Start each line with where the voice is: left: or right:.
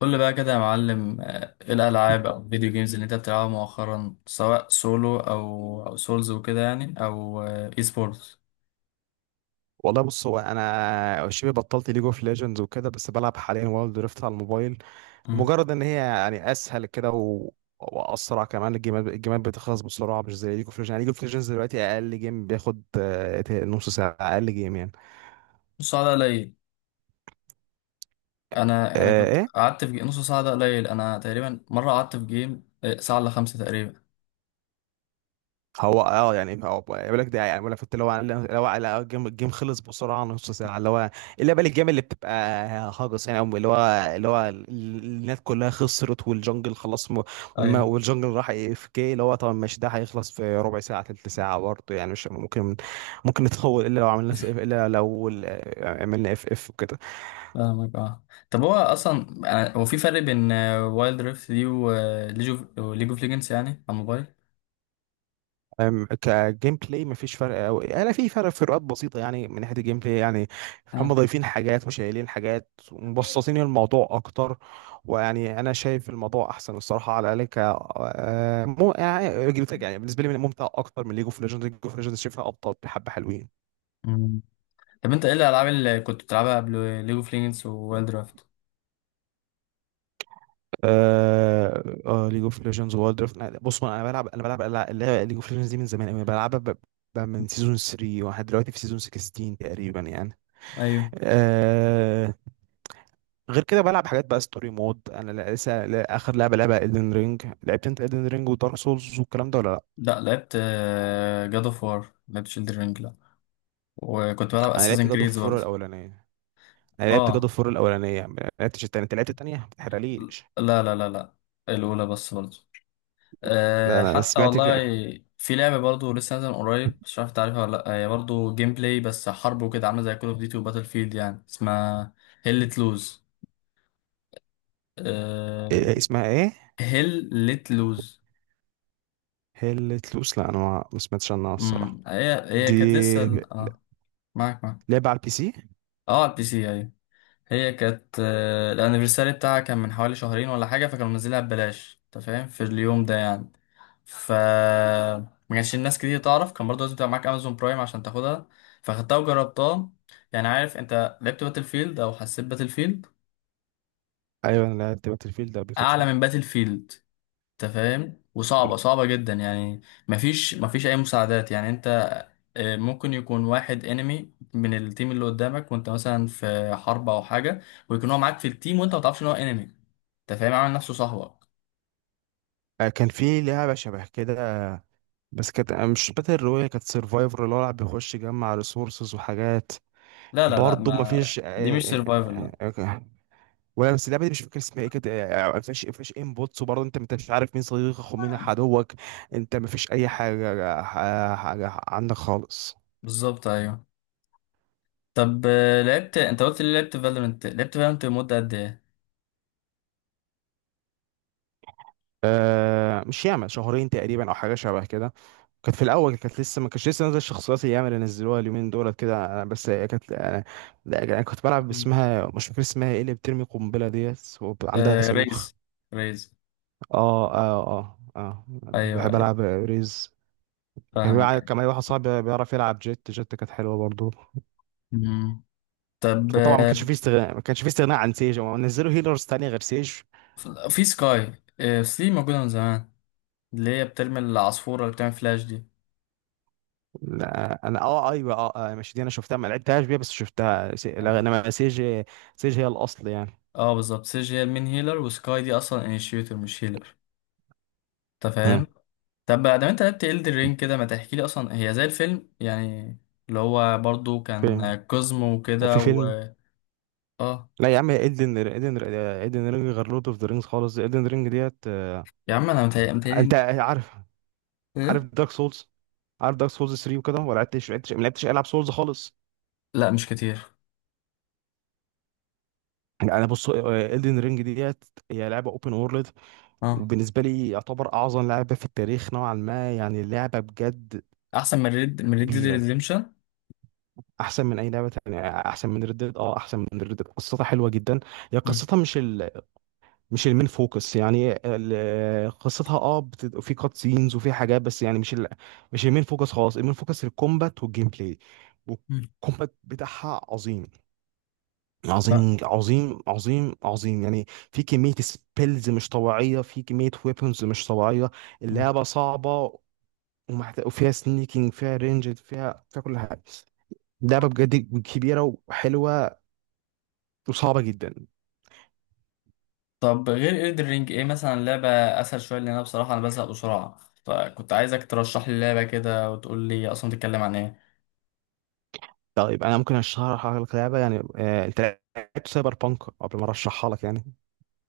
left: قول لي بقى كده يا معلم ايه الالعاب او الفيديو جيمز اللي انت بتلعبها مؤخرا سواء سولو او سولز وكده يعني او اي سبورتس.
right: والله، بص. هو انا شبه بطلت ليج اوف ليجندز وكده، بس بلعب حاليا وايلد دريفت على الموبايل لمجرد ان هي يعني اسهل كده واسرع كمان. الجيمات بتخلص بسرعه، مش زي ليج اوف ليجندز. يعني ليج اوف ليجندز دلوقتي اقل جيم بياخد نص ساعه، اقل جيم يعني.
left: نص ساعه ده قليل. انا كنت
right: إيه؟
left: قعدت في نص ساعه ده قليل، انا تقريبا مره قعدت في جيم ساعه الا خمسه تقريبا.
right: هو يعني، هو بيقول لك ده، يعني بيقول لك، فانت لو على الجيم خلص بسرعه، نص ساعه، اللي هو، اللي بقى الجيم اللي بتبقى هاجس يعني، أو اللي هو اللي هو ال- الناس كلها خسرت، والجنجل خلاص
left: ايوه،
right: والجنجل راح اي اف كي، اللي هو طبعا مش ده هيخلص في ربع ساعه. تلت ساعه برضه يعني، مش ممكن ممكن نتطور الا لو عملنا اف، عملنا اف وكده.
left: فاهمك اه. طب هو اصلا هو في فرق بين وايلد ريفت دي وليج اوف ليج اوف ليجندز يعني على الموبايل؟
right: كجيم بلاي مفيش فرق قوي. انا في فروقات بسيطه يعني، من ناحيه الجيم بلاي يعني. هم
left: اه.
right: ضايفين حاجات وشايلين حاجات ومبسطين الموضوع اكتر. ويعني انا شايف الموضوع احسن الصراحه، على الاقل ك آه، مو يعني جيم بلاي يعني، بالنسبه لي ممتع اكتر من ليج اوف ليجندز. ليج اوف ليجندز شايفها ابطال بحبه حلوين.
left: مم. طب انت ايه الالعاب اللي كنت بتلعبها قبل ليج اوف ليجندز ووايلد ريفت؟
right: ليج اوف ليجندز وورلد درافت. بص انا بلعب، انا بلعب ليج اوف ليجندز دي من زمان قوي، بلعبها من سيزون 3 واحد، دلوقتي في سيزون 16 تقريبا يعني.
left: ايوه.
right: آه، غير كده بلعب حاجات بقى ستوري مود. انا لا- لسه لا- اخر لعبه ايدن رينج. لعبت انت ايدن رينج ودارك سولز والكلام ده ولا لا؟
left: لا لعبت، جاد اوف وار لعبت، شيلدر رينج لا، وكنت بلعب
right: انا لعبت
left: اساسن
right: جاد اوف
left: كريدز
right: فور
left: برضه.
right: الاولانيه انا لعبت جاد
left: اه.
right: اوف فور الاولانيه، ما لعبتش التانيه. انت لعبت التانيه، ما تحرقليش.
left: لا، الاولى بس برضه.
right: لا،
left: آه
right: انا
left: حتى
right: سمعت
left: والله. في لعبه برضه لسه نازله من قريب، مش عارف تعرفها ولا لا، هي برضه جيم بلاي بس حرب وكده، عامله زي كول اوف ديوتي وباتل فيلد، يعني اسمها هيل لت لوز. آه
right: إيه، اسمها ايه؟
left: هيل لت لوز.
right: هيل تلوس، لا انا ما سمعتش عنها الصراحه.
left: هي هي
right: دي
left: كانت لسه اه، معاك معاك.
right: لعبه على البي سي.
left: اه على البي سي ايوه. هي كانت الانيفرساري بتاعها كان من حوالي شهرين ولا حاجه، فكانوا منزلينها ببلاش انت فاهم في اليوم ده يعني. ف ما كانش الناس كتير تعرف، كان برضه لازم تبقى معاك امازون برايم عشان تاخدها، فاخدتها وجربتها. يعني عارف، انت لعبت باتل فيلد او حسيت باتل فيلد؟
right: ايوه، انا لعبت باتل فيلد قبل كده.
left: اعلى من باتل فيلد، انت فاهم، وصعبه صعبه جدا يعني. مفيش اي مساعدات، يعني انت ممكن يكون واحد انمي من التيم اللي قدامك، وانت مثلا في حرب او حاجه، ويكون هو معاك في التيم وانت ما تعرفش ان هو انمي، انت فاهم، عامل نفسه صاحبك.
right: كان في لعبه شبه كده، بس كانت مش باتل رويال، كانت سرفايفر، اللي هو الواحد بيخش يجمع ريسورسز وحاجات.
left: لا،
right: برضه ما
left: ما
right: فيش
left: دي مش
right: آه،
left: سرفايفل لا.
right: آه، آه، ولا، بس اللعبه دي مش فاكر اسمها ايه، كانت ما فيش ما فيش انبوتس، وبرضه انت مش عارف مين صديقك ومين عدوك. انت ما فيش اي حاجه، حاجة عندك خالص.
left: بالظبط ايوه. طب لعبت، انت قلت لي لعبت فالورنت، لعبت فالورنت لمده قد ايه؟
right: مش ياما، شهرين تقريبا او حاجه شبه كده. كانت في الاول، كانت لسه ما كانتش لسه نازله الشخصيات الياما اللي نزلوها اليومين دولت كده. أنا بس هي كانت انا، لا، انا كنت بلعب
left: مم.
right: باسمها مش فاكر اسمها ايه، اللي بترمي قنبله ديت وعندها
left: آه
right: صاروخ.
left: ريز. ريز.
right: اه اه اه اه،
left: ايوه
right: بحب
left: ايوه.
right: العب ريز.
left: فاهمك أيوة.
right: كان معايا واحد صاحبي بيعرف يلعب جيت. جيت كانت حلوه برضه.
left: مم. طب
right: وطبعا ما كانش فيه استغناء عن سيج. هم نزلوا هيلرز تانية غير سيج.
left: في سكاي في موجوده من زمان، اللي هي بترمي العصفوره اللي بتعمل فلاش دي.
right: لا، انا اه، ايوه، اه، ماشي، دي انا شفتها، ما لعبتهاش بيها، بس شفتها لا، انما سيج. سيج هي الاصل يعني.
left: اه بالظبط، سيج هي المين هيلر، وسكاي دي اصلا انيشيتور مش هيلر، انت
right: مم.
left: فاهم. طب بقى ده انت لعبت إلدر رينج كده، ما تحكي لي اصلا، هي زي الفيلم يعني اللي هو برضو
right: فيلم،
left: كان كوزمو وكده
right: وفي
left: و
right: فيلم.
left: اه،
right: لا يا عم، ايدن رينج غير لورد اوف ذا رينجز خالص. ايدن رينج ديت
left: يا عم انا متهيألي
right: انت
left: متهيألي
right: عارف،
left: ايه.
right: دارك سولز؟ عارف دارك سولز 3 وكده ولا لعبتش؟ ما لعبتش العب سولز خالص.
left: لا مش كتير.
right: انا بص، ايدن رينج ديت هي لعبه اوبن وورلد،
left: اه
right: وبالنسبة لي يعتبر أعظم لعبة في التاريخ نوعا ما يعني. اللعبة بجد
left: احسن من ريد، من ريد ديد
right: كبيرة.
left: ريديمشن؟
right: أحسن من أي لعبة تانية، أحسن من ردد، أحسن من ردد. قصتها حلوة جدا. هي قصتها مش المين فوكس يعني. قصتها في كات سينز وفي حاجات، بس يعني مش المين فوكس خالص. المين فوكس الكومبات والجيم بلاي، والكومبات بتاعها عظيم. عظيم عظيم عظيم عظيم يعني. في كمية سبيلز مش طبيعية، في كمية ويبونز مش طبيعية. اللعبة صعبة. وفيها سنيكينج، فيها رينج، فيها كل حاجه. لعبه بجد كبيره، وحلوه، وصعبه جدا.
left: طب غير إلدر رينج ايه مثلا لعبة اسهل شوية، لان انا بصراحة انا بزهق بسرعة، فكنت عايزك ترشح لي لعبة كده وتقول لي اصلا بتتكلم عن ايه.
right: طيب، انا ممكن اشرح لك لعبه يعني، انت لعبت سايبر بانك قبل ما ارشحها لك يعني؟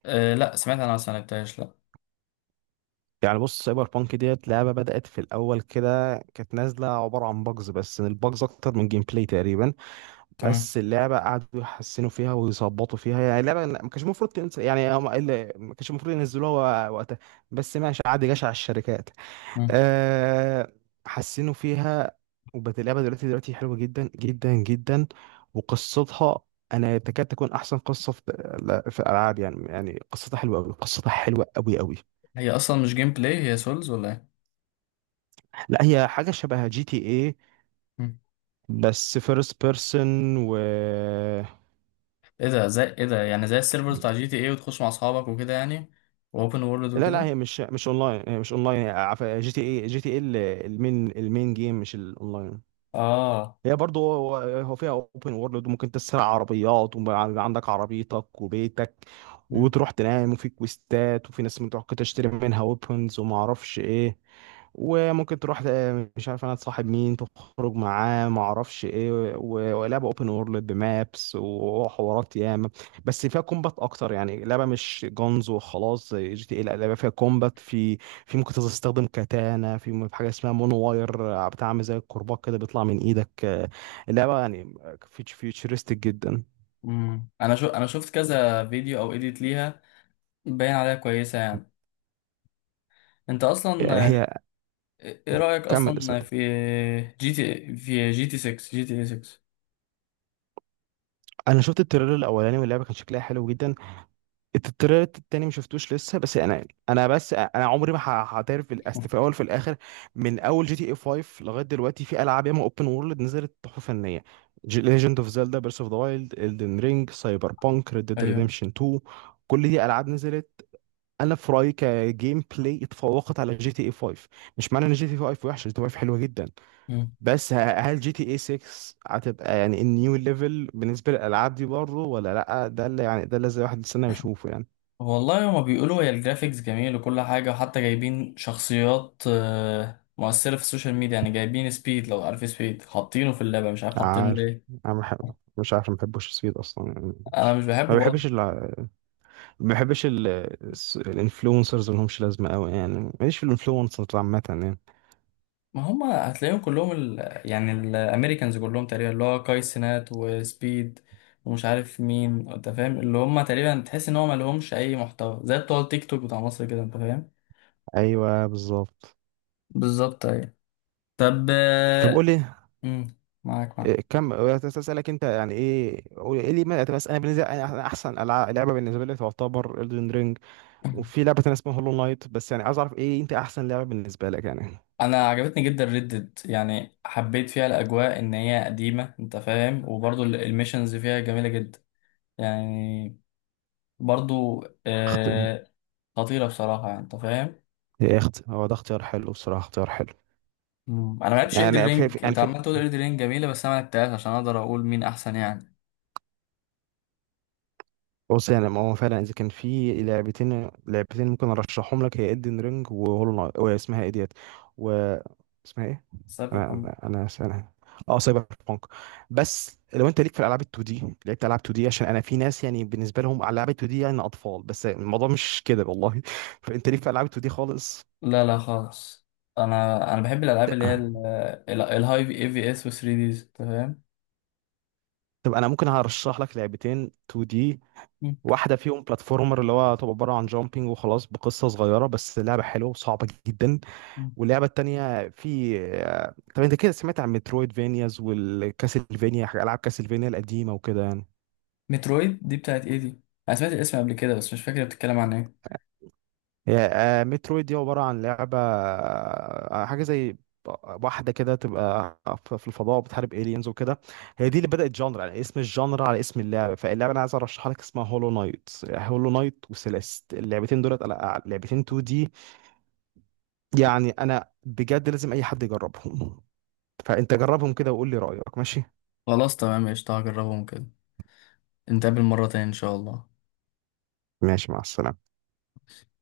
left: أه لا سمعت انا، بس ما لعبتهاش لا.
right: يعني بص، سايبر بانك ديت لعبه بدات في الاول كده، كانت نازله عباره عن باجز، بس الباجز اكتر من جيم بلاي تقريبا.
left: تمام.
right: بس اللعبه قعدوا يحسنوا فيها ويظبطوا فيها. يعني اللعبه ما كانش المفروض تنزل يعني، ما كانش المفروض ينزلوها وقتها. بس ماشي، عادي، جشع الشركات.
left: مم.
right: أه، حسنوا فيها، وبقت اللعبة دلوقتي، حلوة جدا جدا جدا. وقصتها أنا تكاد تكون أحسن قصة في، لا، في الألعاب يعني. قصتها حلوة أوي، قصتها حلوة أوي أوي.
left: هي اصلا مش جيم بلاي، هي سولز ولا ايه؟
right: لا، هي حاجة شبه جي تي إيه،
left: مم.
right: بس فيرست بيرسون و...
left: ايه ده زي ايه ده؟ يعني زي السيرفرز بتاع جي تي ايه، وتخش مع اصحابك وكده يعني، واوبن وورلد
right: لا،
left: وكده.
right: هي مش اونلاين، هي مش اونلاين. جي تي اي، المين، جيم مش الاونلاين.
left: اه.
right: هي برضه، هو فيها اوبن وورلد، وممكن تسرق عربيات ويبقى عندك عربيتك وبيتك،
left: مم.
right: وتروح تنام، وفي كويستات، وفي ناس ممكن تروح تشتري منها ويبونز وما اعرفش ايه، وممكن تروح مش عارف انا، تصاحب مين، تخرج معاه ما اعرفش ايه، ولعبه اوبن وورلد بمابس وحوارات ياما. بس فيها كومبات اكتر، يعني لعبه مش جونز وخلاص زي جي تي اي. لا لعبه فيها كومبات. في، في ممكن تستخدم كاتانا في في حاجه اسمها مونو واير، بتعمل زي الكرباج كده، بيطلع من ايدك اللعبه يعني فيوتشرستيك جدا.
left: مم. انا شو، انا شفت كذا فيديو او اديت ليها، باين عليها كويسه يعني. انت اصلا
right: هي،
left: ايه رايك
right: كمل اسال.
left: اصلا في جي تي، في جي تي 6، جي تي اي 6؟
right: انا شفت التريلر الاولاني واللعبه كان شكلها حلو جدا. التريلر التاني ما شفتوش لسه. بس انا بس انا عمري ما هعترف. في الاصل، في الاول، في الاخر، من اول جي تي اي 5 لغايه دلوقتي في العاب ياما اوبن وورلد نزلت تحفه فنيه: ليجند اوف زيلدا، بيرس اوف ذا وايلد، الدن رينج، سايبر بانك، ريد ديد
left: ايوه.
right: ريديمشن 2. كل دي العاب نزلت، انا في رايي كجيم بلاي اتفوقت على جي تي اي 5. مش معنى ان جي تي اي 5 وحشه، جي تي اي 5 حلوه جدا،
left: مم.
right: بس هل جي تي اي 6 هتبقى يعني النيو ليفل بالنسبه للالعاب دي برضه ولا لا؟ ده اللي يعني، ده اللي زي واحد يستنى يشوفه يعني.
left: والله هما بيقولوا هي الجرافيكس جميل وكل حاجة، وحتى جايبين شخصيات مؤثرة في السوشيال ميديا، يعني جايبين سبيد، لو عارف سبيد، حاطينه في اللعبة مش عارف حاطينه
right: عارف،
left: ليه.
right: انا بحب، مش عارف، ما بحبوش السويد اصلا يعني.
left: أنا
right: مش...
left: مش بحبه
right: ما بحبش
left: برضه.
right: ال... ما بحبش الانفلونسرز ما لهمش لازمه قوي يعني، ماليش في الانفلونسرز عامه يعني.
left: ما هما هتلاقيهم كلهم ال... يعني الأمريكانز كلهم تقريبا، اللي هو كاي سينات وسبيد ومش عارف مين، أنت فاهم، اللي هما تقريبا تحس إن هما مالهمش أي محتوى، زي بتوع التيك توك بتاع مصر كده، أنت فاهم.
right: ايوه، بالظبط.
left: بالظبط أيوة. طب
right: طب قول لي،
left: مم، معاك
right: إيه
left: معاك.
right: كم اسالك انت يعني، ايه قول ايه لي ما... بس انا بالنسبه، أنا احسن لعبه بالنسبه لي تعتبر Elden Ring، وفي لعبه تانيه اسمها هولو نايت. بس يعني عايز اعرف ايه انت احسن لعبه بالنسبه لك يعني؟
left: انا عجبتني جدا ردد، يعني حبيت فيها الاجواء ان هي قديمه، انت فاهم، وبرضو الميشنز فيها جميله جدا يعني، برضو
right: اخت
left: آه، خطيره بصراحه يعني، انت فاهم.
right: ايه اخت هو ده اختيار حلو، بصراحه اختيار حلو.
left: مم. انا ما لعبتش اندر
right: يعني
left: رينج،
right: يعني
left: انت عمال تقول اندر رينج جميله، بس انا ما لعبتهاش عشان اقدر اقول مين احسن يعني.
right: بص، يعني ما هو فعلا اذا كان في لعبتين، ممكن ارشحهم لك، هي ادن رينج وهولو نايت واسمها ايه ديت، و... اسمها ايه؟
left: سايبر
right: انا
left: بانك.
right: انا انا أنا- اه، سايبر بانك. بس لو انت ليك في الالعاب ال 2 دي، لعبت العاب 2 دي؟ عشان انا في ناس يعني بالنسبه لهم العاب ال 2 دي يعني اطفال، بس الموضوع مش كده والله فانت ليك في العاب 2 دي خالص؟
left: لا لا خالص. انا بحب الالعاب اللي هي الهاي في اي في اس و 3 ديز، انت فاهم.
right: طب انا ممكن هرشح لك لعبتين 2 دي.
left: مم.
right: واحده فيهم بلاتفورمر، اللي هو تبقى عباره عن جامبينج وخلاص بقصه صغيره، بس لعبه حلوه وصعبه جدا.
left: مم.
right: واللعبه التانيه في طب انت كده سمعت عن مترويد فينياز والكاسلفينيا، العاب كاسلفينيا القديمه وكده يعني؟
left: مترويد دي بتاعت ايه دي؟ انا سمعت الاسم قبل كده بس مش فاكر بتتكلم عن ايه.
right: هي مترويد دي عباره عن لعبه حاجه زي واحده كده تبقى في الفضاء، بتحارب الينز وكده. هي دي اللي بدات جانر، يعني اسم الجانر على اسم اللعبه. فاللعبه انا عايز ارشحها لك اسمها هولو نايت. هولو نايت وسيليست، اللعبتين دولت لعبتين 2 دي. يعني انا بجد لازم اي حد يجربهم فانت جربهم كده وقول لي رايك. ماشي؟
left: خلاص تمام قشطة، هجربهم كده. نتقابل مرة تاني إن شاء الله.
right: ماشي، مع السلامه.